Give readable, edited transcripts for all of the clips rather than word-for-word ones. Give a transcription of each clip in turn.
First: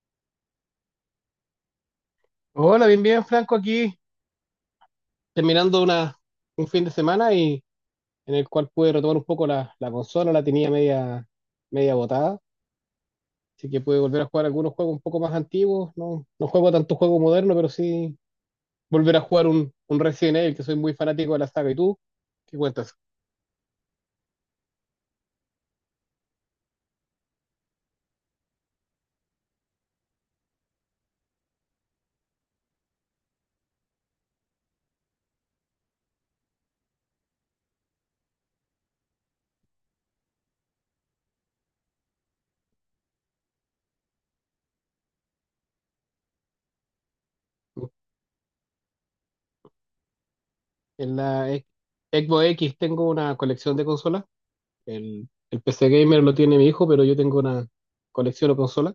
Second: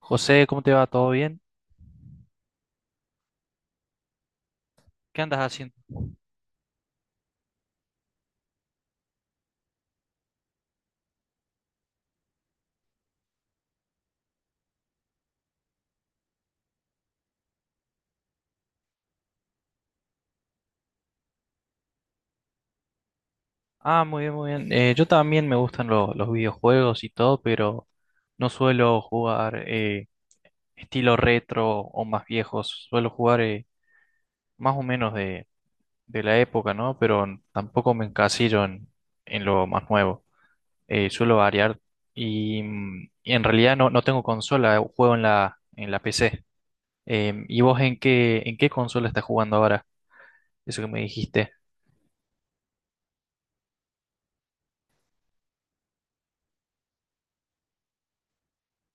José, ¿cómo te va? ¿Todo bien? Hola, bien, bien, Franco, aquí ¿Qué andas haciendo? terminando un fin de semana en el cual pude retomar un poco la consola, la tenía media, media botada, así que pude volver a jugar algunos juegos un poco más antiguos, no, no juego tanto juego moderno, pero sí volver a jugar un Resident Evil, que soy muy fanático de la saga. ¿Y tú? ¿Qué cuentas? Ah, muy bien, muy bien. Yo también me gustan los videojuegos y todo, pero no suelo jugar estilo retro o más viejos. Suelo jugar más o menos de la época, ¿no? Pero tampoco me encasillo en lo más nuevo. Suelo variar y, y en realidad no tengo consola, juego en la PC. ¿Y vos en qué consola estás jugando ahora? Eso que me En dijiste. la Xbox X. Tengo una colección de consolas, el PC Gamer lo tiene mi hijo, pero yo tengo una colección de consolas.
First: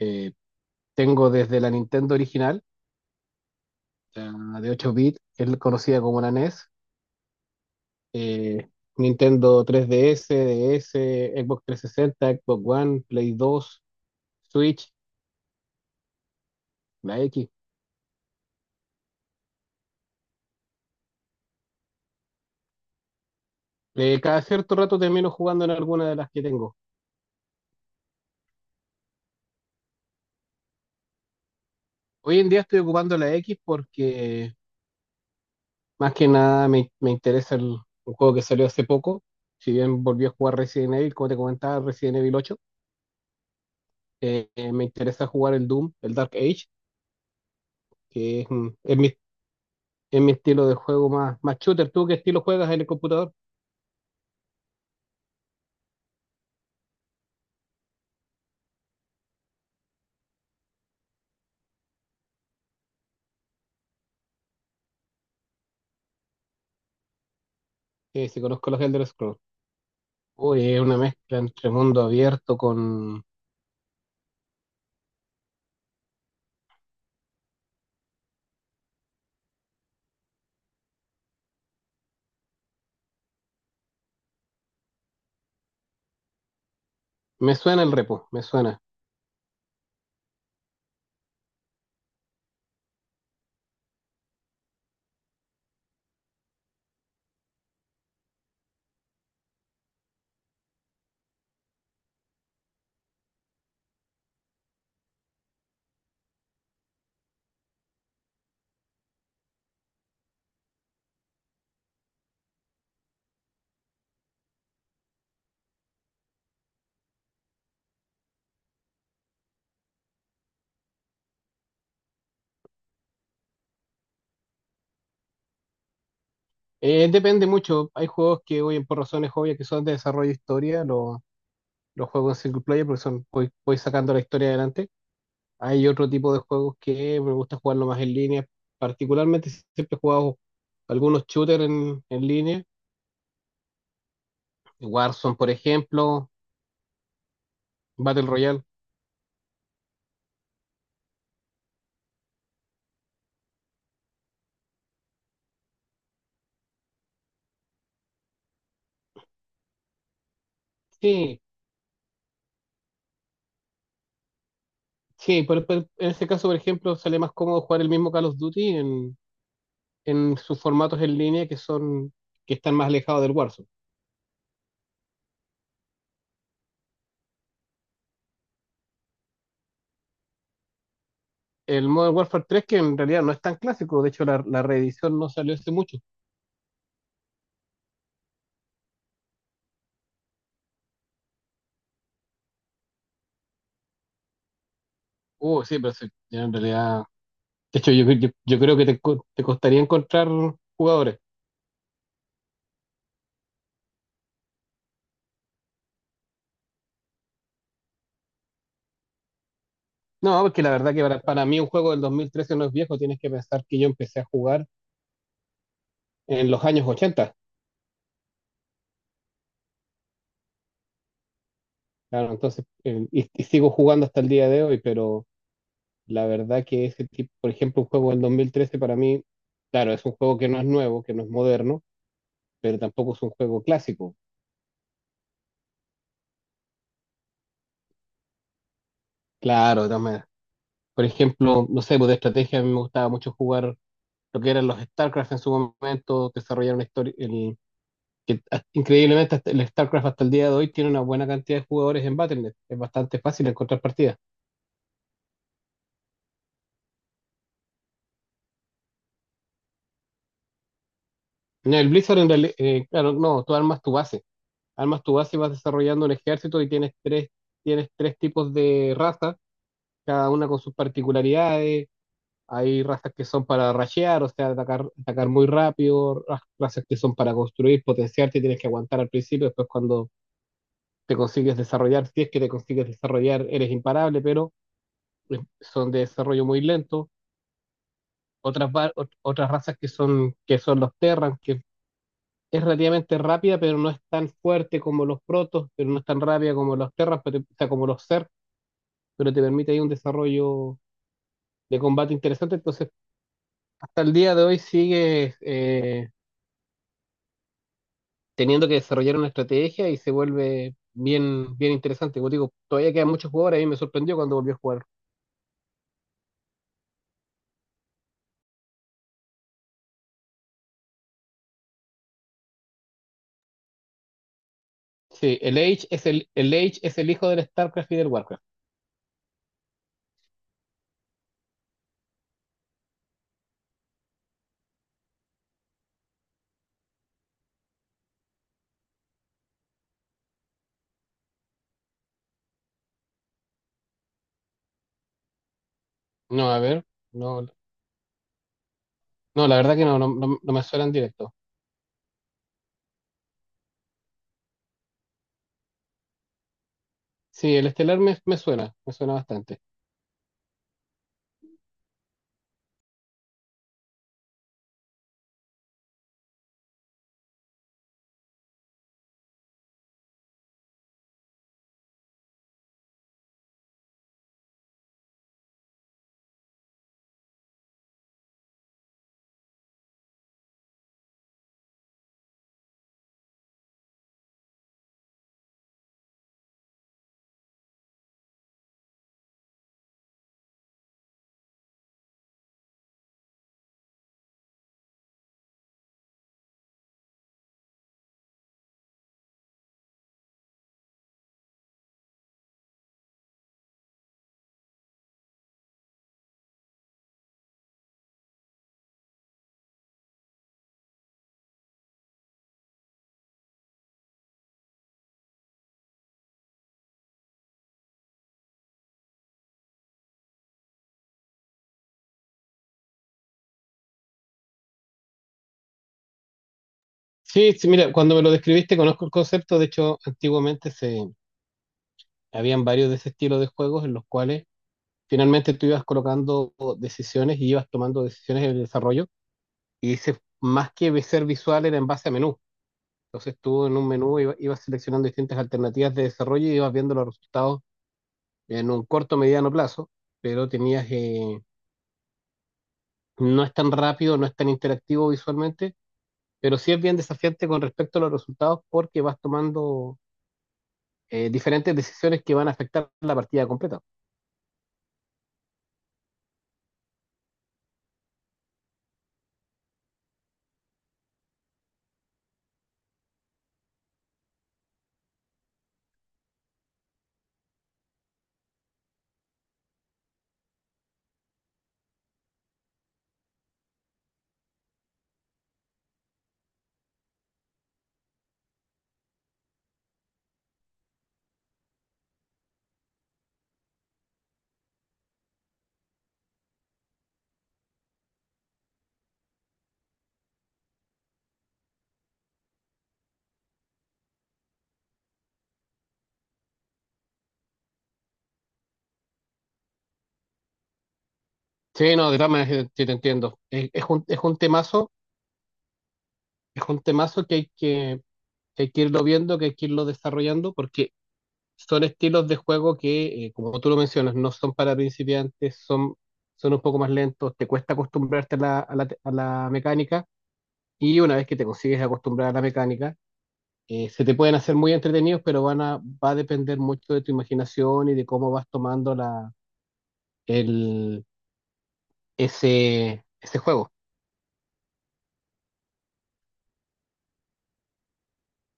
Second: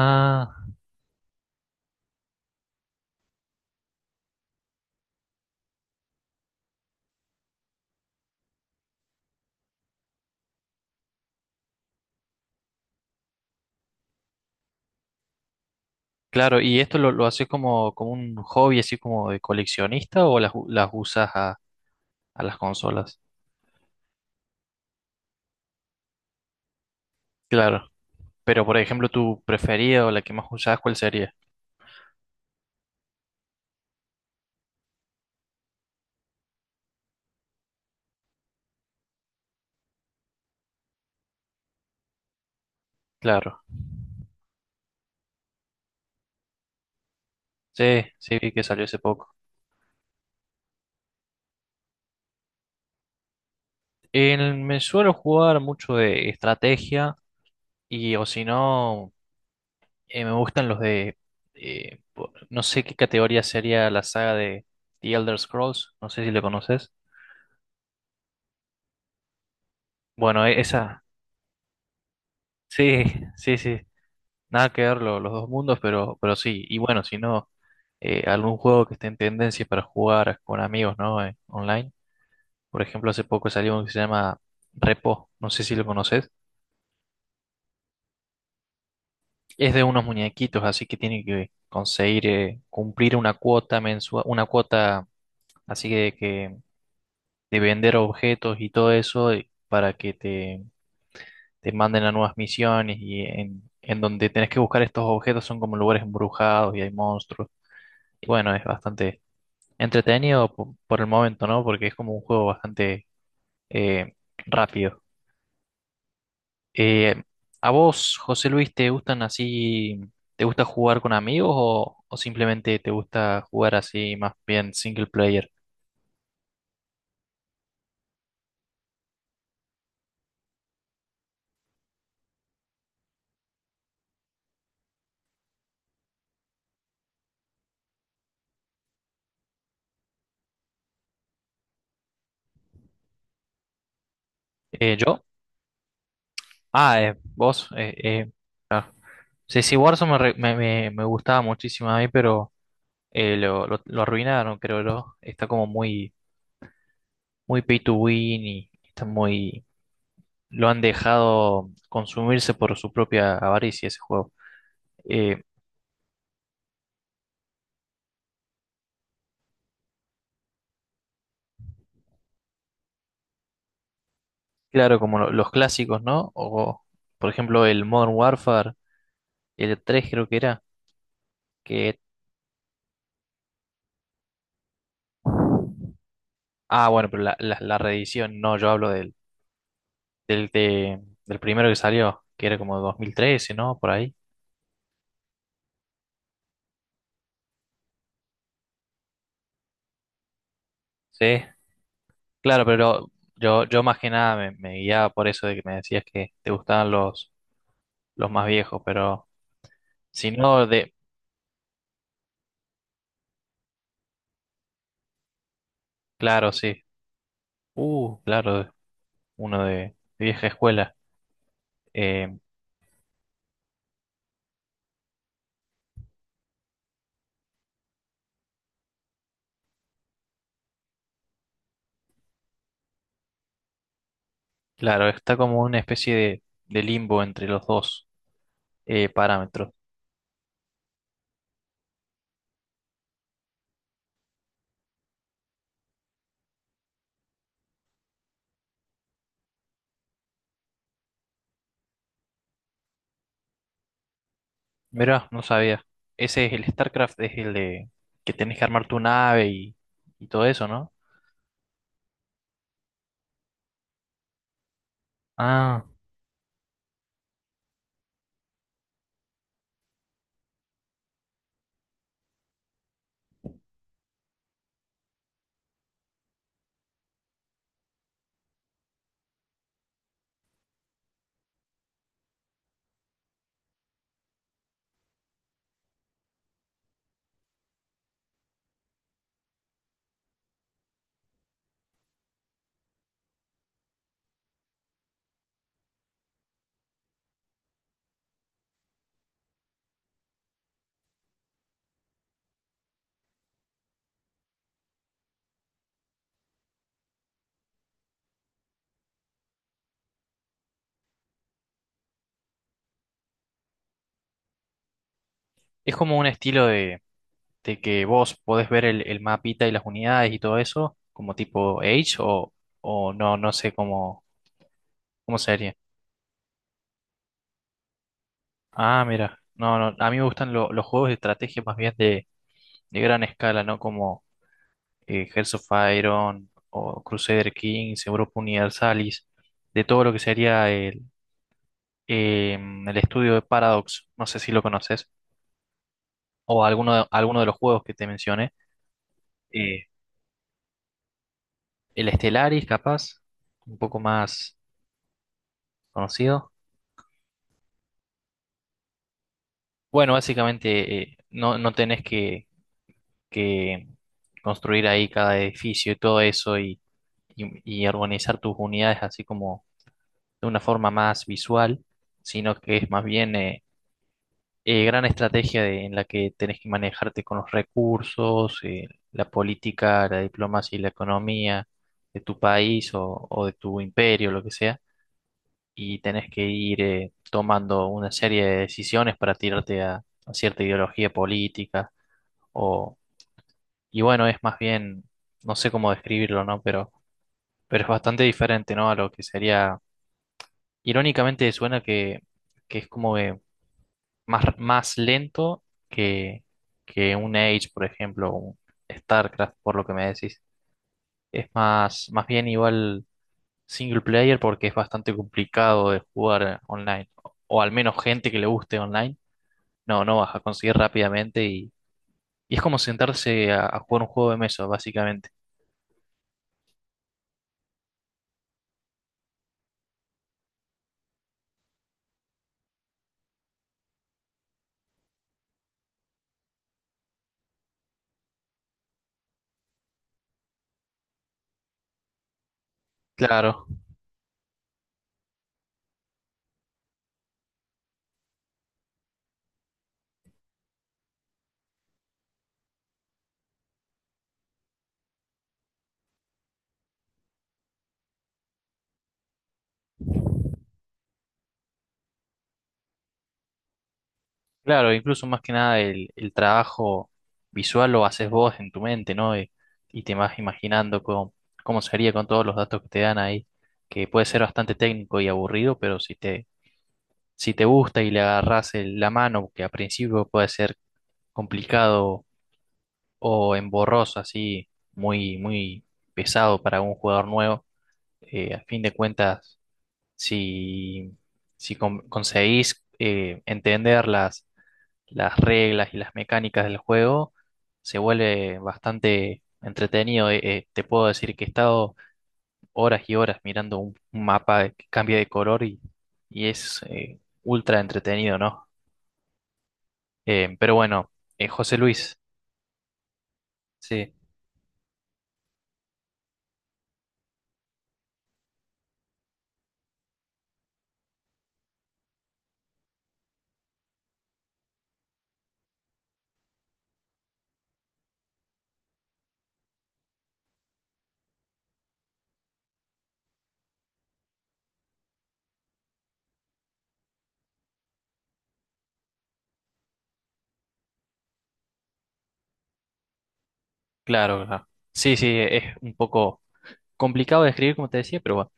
Eh, Tengo desde la Nintendo original, la de 8 bits, que es conocida como la NES, eh, Nintendo 3DS, DS, Xbox 360, Xbox One, Play 2, Switch, claro, ¿y esto la lo haces X. como, como un hobby, así como de coleccionista o las, las usas a las consolas? Cada cierto rato termino jugando en alguna de las que tengo. Claro, pero por ejemplo, tu preferida o la que más usás, ¿cuál sería? Hoy en día estoy ocupando la X porque más que nada me interesa un juego que salió hace poco. Si bien volví a jugar Resident Evil, como te comentaba, Resident Evil 8. Claro, Me interesa jugar el Doom, el Dark Age, sí, sí, que es, vi que mm, salió hace es mi poco. es mi estilo de juego más, más shooter. ¿Tú qué estilo juegas en el computador? Me suelo jugar mucho de estrategia y o si no, me gustan los de, no sé qué categoría sería la saga de The Elder Scrolls, no sé si lo conoces. Si conozco los Elder Scrolls. Bueno, Uy, es una esa, mezcla entre mundo abierto sí, con... sí, sí, nada que ver los dos mundos, pero sí, y bueno, si no, algún juego que esté en tendencia para jugar con amigos, ¿no? Online. Por ejemplo, hace poco salió uno que se llama Repo, no sé si lo conoces. Me suena el repo, me suena. Es de unos muñequitos, así que tienen que conseguir cumplir una cuota mensual, una cuota así de que de vender objetos y todo eso para que te manden a nuevas misiones y en donde tenés que buscar estos objetos son como lugares embrujados y hay monstruos. Y bueno, es bastante entretenido por, el momento, ¿no? Porque es como un juego bastante eh, rápido. Eh, ¿A vos, José Luis, te gustan así, te gusta jugar con amigos o simplemente te gusta jugar así más bien single player? Depende mucho. Hay juegos que, hoy por razones obvias que son de desarrollo de historia, los juegos en single player porque son, voy sacando la historia adelante. Hay otro tipo de juegos que me gusta jugarlo más en línea. Particularmente siempre he jugado algunos shooters en línea. ¿Yo? Warzone, por ejemplo, Ah, vos. Battle Royale. Ah. Sí, sí, Warzone me, me, me gustaba muchísimo a mí, pero lo arruinaron, creo yo. Está como muy, muy pay to win y está muy, lo han Sí. dejado consumirse por su propia avaricia ese juego. Eh, Sí, pero en este caso, por ejemplo, sale más cómodo jugar el mismo Call of Duty en sus formatos en línea, que están más alejados del Warzone. claro, como los clásicos, ¿no? O, por ejemplo, el Modern Warfare, el E 3 creo que era, El que... Modern Warfare tres, que en realidad no es tan clásico, de hecho la reedición no salió hace mucho. Ah, bueno, pero la reedición, no, yo hablo del, del primero que salió, que era como 2013, ¿no? Por ahí. Sí, pero sí, en realidad, de hecho yo creo que te costaría encontrar jugadores. Sí, claro, pero yo más que nada me, me guiaba por eso de que me decías que te gustaban los más viejos, pero si No, porque no la verdad de, que para mí un juego del 2013 no es viejo, tienes que pensar que yo empecé a jugar claro, en los sí. años ochenta. Claro, uno de vieja escuela. Claro, Eh, entonces, y sigo jugando hasta el día de hoy, pero la verdad que ese tipo, por ejemplo, un juego del 2013 para mí, claro, es un juego que no es nuevo, que no es moderno, pero tampoco es un juego clásico. claro, está como una especie de limbo entre los dos parámetros. Claro, de todas maneras. Por ejemplo, no sé, pues de estrategia a mí me gustaba mucho jugar lo que eran los StarCraft en su momento, desarrollar una historia, increíblemente hasta el StarCraft hasta el día de hoy tiene una buena cantidad de jugadores en Battle.net. Es bastante fácil encontrar partidas. Mirá, no sabía. Ese es el StarCraft, es el de que tenés que armar tu nave y todo eso, ¿no? No, el Blizzard en realidad, claro, no, tú armas tu base. Armas tu base y vas Ah, desarrollando un ejército y tienes tres tipos de razas, cada una con sus particularidades. Hay razas que son para rashear, o sea, atacar, atacar muy rápido, razas que son para construir, potenciarte, tienes que aguantar al principio, después cuando te consigues desarrollar, si es que te consigues desarrollar, eres imparable, pero son de desarrollo muy lento. Otras razas que son los Terran, que es relativamente rápida, pero no es tan fuerte como los Protos, pero no es tan rápida como los Terran, pero, o sea, como los Zerg, pero te permite ahí un desarrollo de combate interesante, entonces hasta el día de hoy sigue teniendo que desarrollar una estrategia y se vuelve bien, bien interesante. Como digo, todavía quedan muchos jugadores y me sorprendió cuando volvió a jugar. es como un estilo de que vos podés ver el mapita y las unidades y todo eso, como tipo Age o no, no sé cómo, cómo Sí, el sería. Age es el Age es el hijo del StarCraft y del WarCraft. Ah, mira, no, no, a mí me gustan los juegos de estrategia más bien de gran escala, ¿no? Como Hearts of Iron o Crusader Kings, Europa Universalis, de todo lo que sería el, el estudio de Paradox, no sé si lo conoces, No, a o ver, alguno de no, los juegos que te mencioné, no, la verdad que eh, no, no me suena en directo. el Stellaris, capaz, un poco más conocido. Sí, el Estelar me suena bastante. Bueno, básicamente no, no tenés que construir ahí cada edificio y todo eso y organizar tus unidades así como de una forma más visual, sino que es más bien gran estrategia en la que tenés que manejarte con los recursos, la política, la diplomacia y la economía de tu país o de tu imperio, lo que sea, y tenés que ir tomando una serie de decisiones para tirarte a cierta ideología política o, y bueno, es más bien, no sé cómo describirlo, ¿no? Pero es bastante diferente, ¿no? A lo que sería irónicamente suena que es como que más, más lento que, que un Age, por ejemplo, o un StarCraft, por lo que me decís. Es más, más bien igual single player porque es bastante complicado de jugar online. O al menos gente que le guste online, no, no vas a conseguir rápidamente y es como sentarse a jugar un juego de mesa, básicamente. Sí, sí, mira, cuando me lo describiste conozco el concepto, de hecho, antiguamente se habían varios de ese estilo de juegos en los cuales finalmente tú ibas colocando decisiones y ibas tomando decisiones en el desarrollo y ese, más que ser visual, era en base a menú. Entonces tú Claro. en un menú ibas seleccionando distintas alternativas de desarrollo y ibas viendo los resultados en un corto, mediano plazo, pero tenías, no es tan rápido, no es tan interactivo visualmente, pero sí es bien desafiante con respecto a los resultados porque vas tomando diferentes decisiones que van a afectar la partida completa. Claro, incluso más que nada el, el trabajo visual lo haces vos en tu mente, ¿no? Y te vas imaginando cómo, cómo sería con todos los datos que te dan ahí, que puede ser bastante técnico y aburrido, pero si te, si te gusta y le agarrás la mano, que a principio puede ser complicado o emborroso, así muy, muy pesado para un jugador nuevo, a fin de cuentas, si, si conseguís entender las reglas y las mecánicas del juego, se vuelve bastante entretenido. Te puedo decir que he estado horas y horas mirando un mapa que cambia de color y es ultra entretenido, ¿no? Pero bueno, José Sí, no, Luis, de todas maneras, sí te entiendo. Sí, Es un temazo que hay que irlo viendo, que hay que irlo desarrollando, porque son estilos de juego que, como tú lo mencionas, no son para principiantes, son, son un poco más lentos, te cuesta acostumbrarte a a la mecánica, y una vez que te consigues acostumbrar a la mecánica, se te pueden hacer muy entretenidos, pero va a depender mucho de tu imaginación y de cómo vas tomando el, ese juego, claro, claro. Sí, sí, es un poco complicado de escribir, como te decía, pero bueno,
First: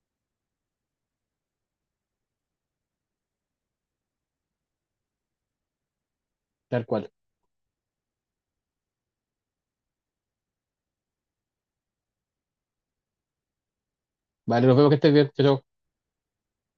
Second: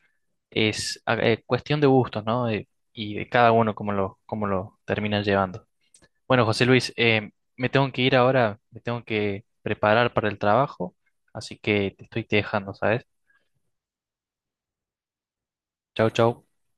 es cuestión de gustos, ¿no? Y de cada uno cómo lo terminan llevando. Bueno, José tal Luis, cual. Me tengo que ir ahora, me tengo que preparar para el trabajo, así que te estoy dejando, ¿sabes? Vale, nos vemos, que estés bien. Chao, chao. Chau, chau.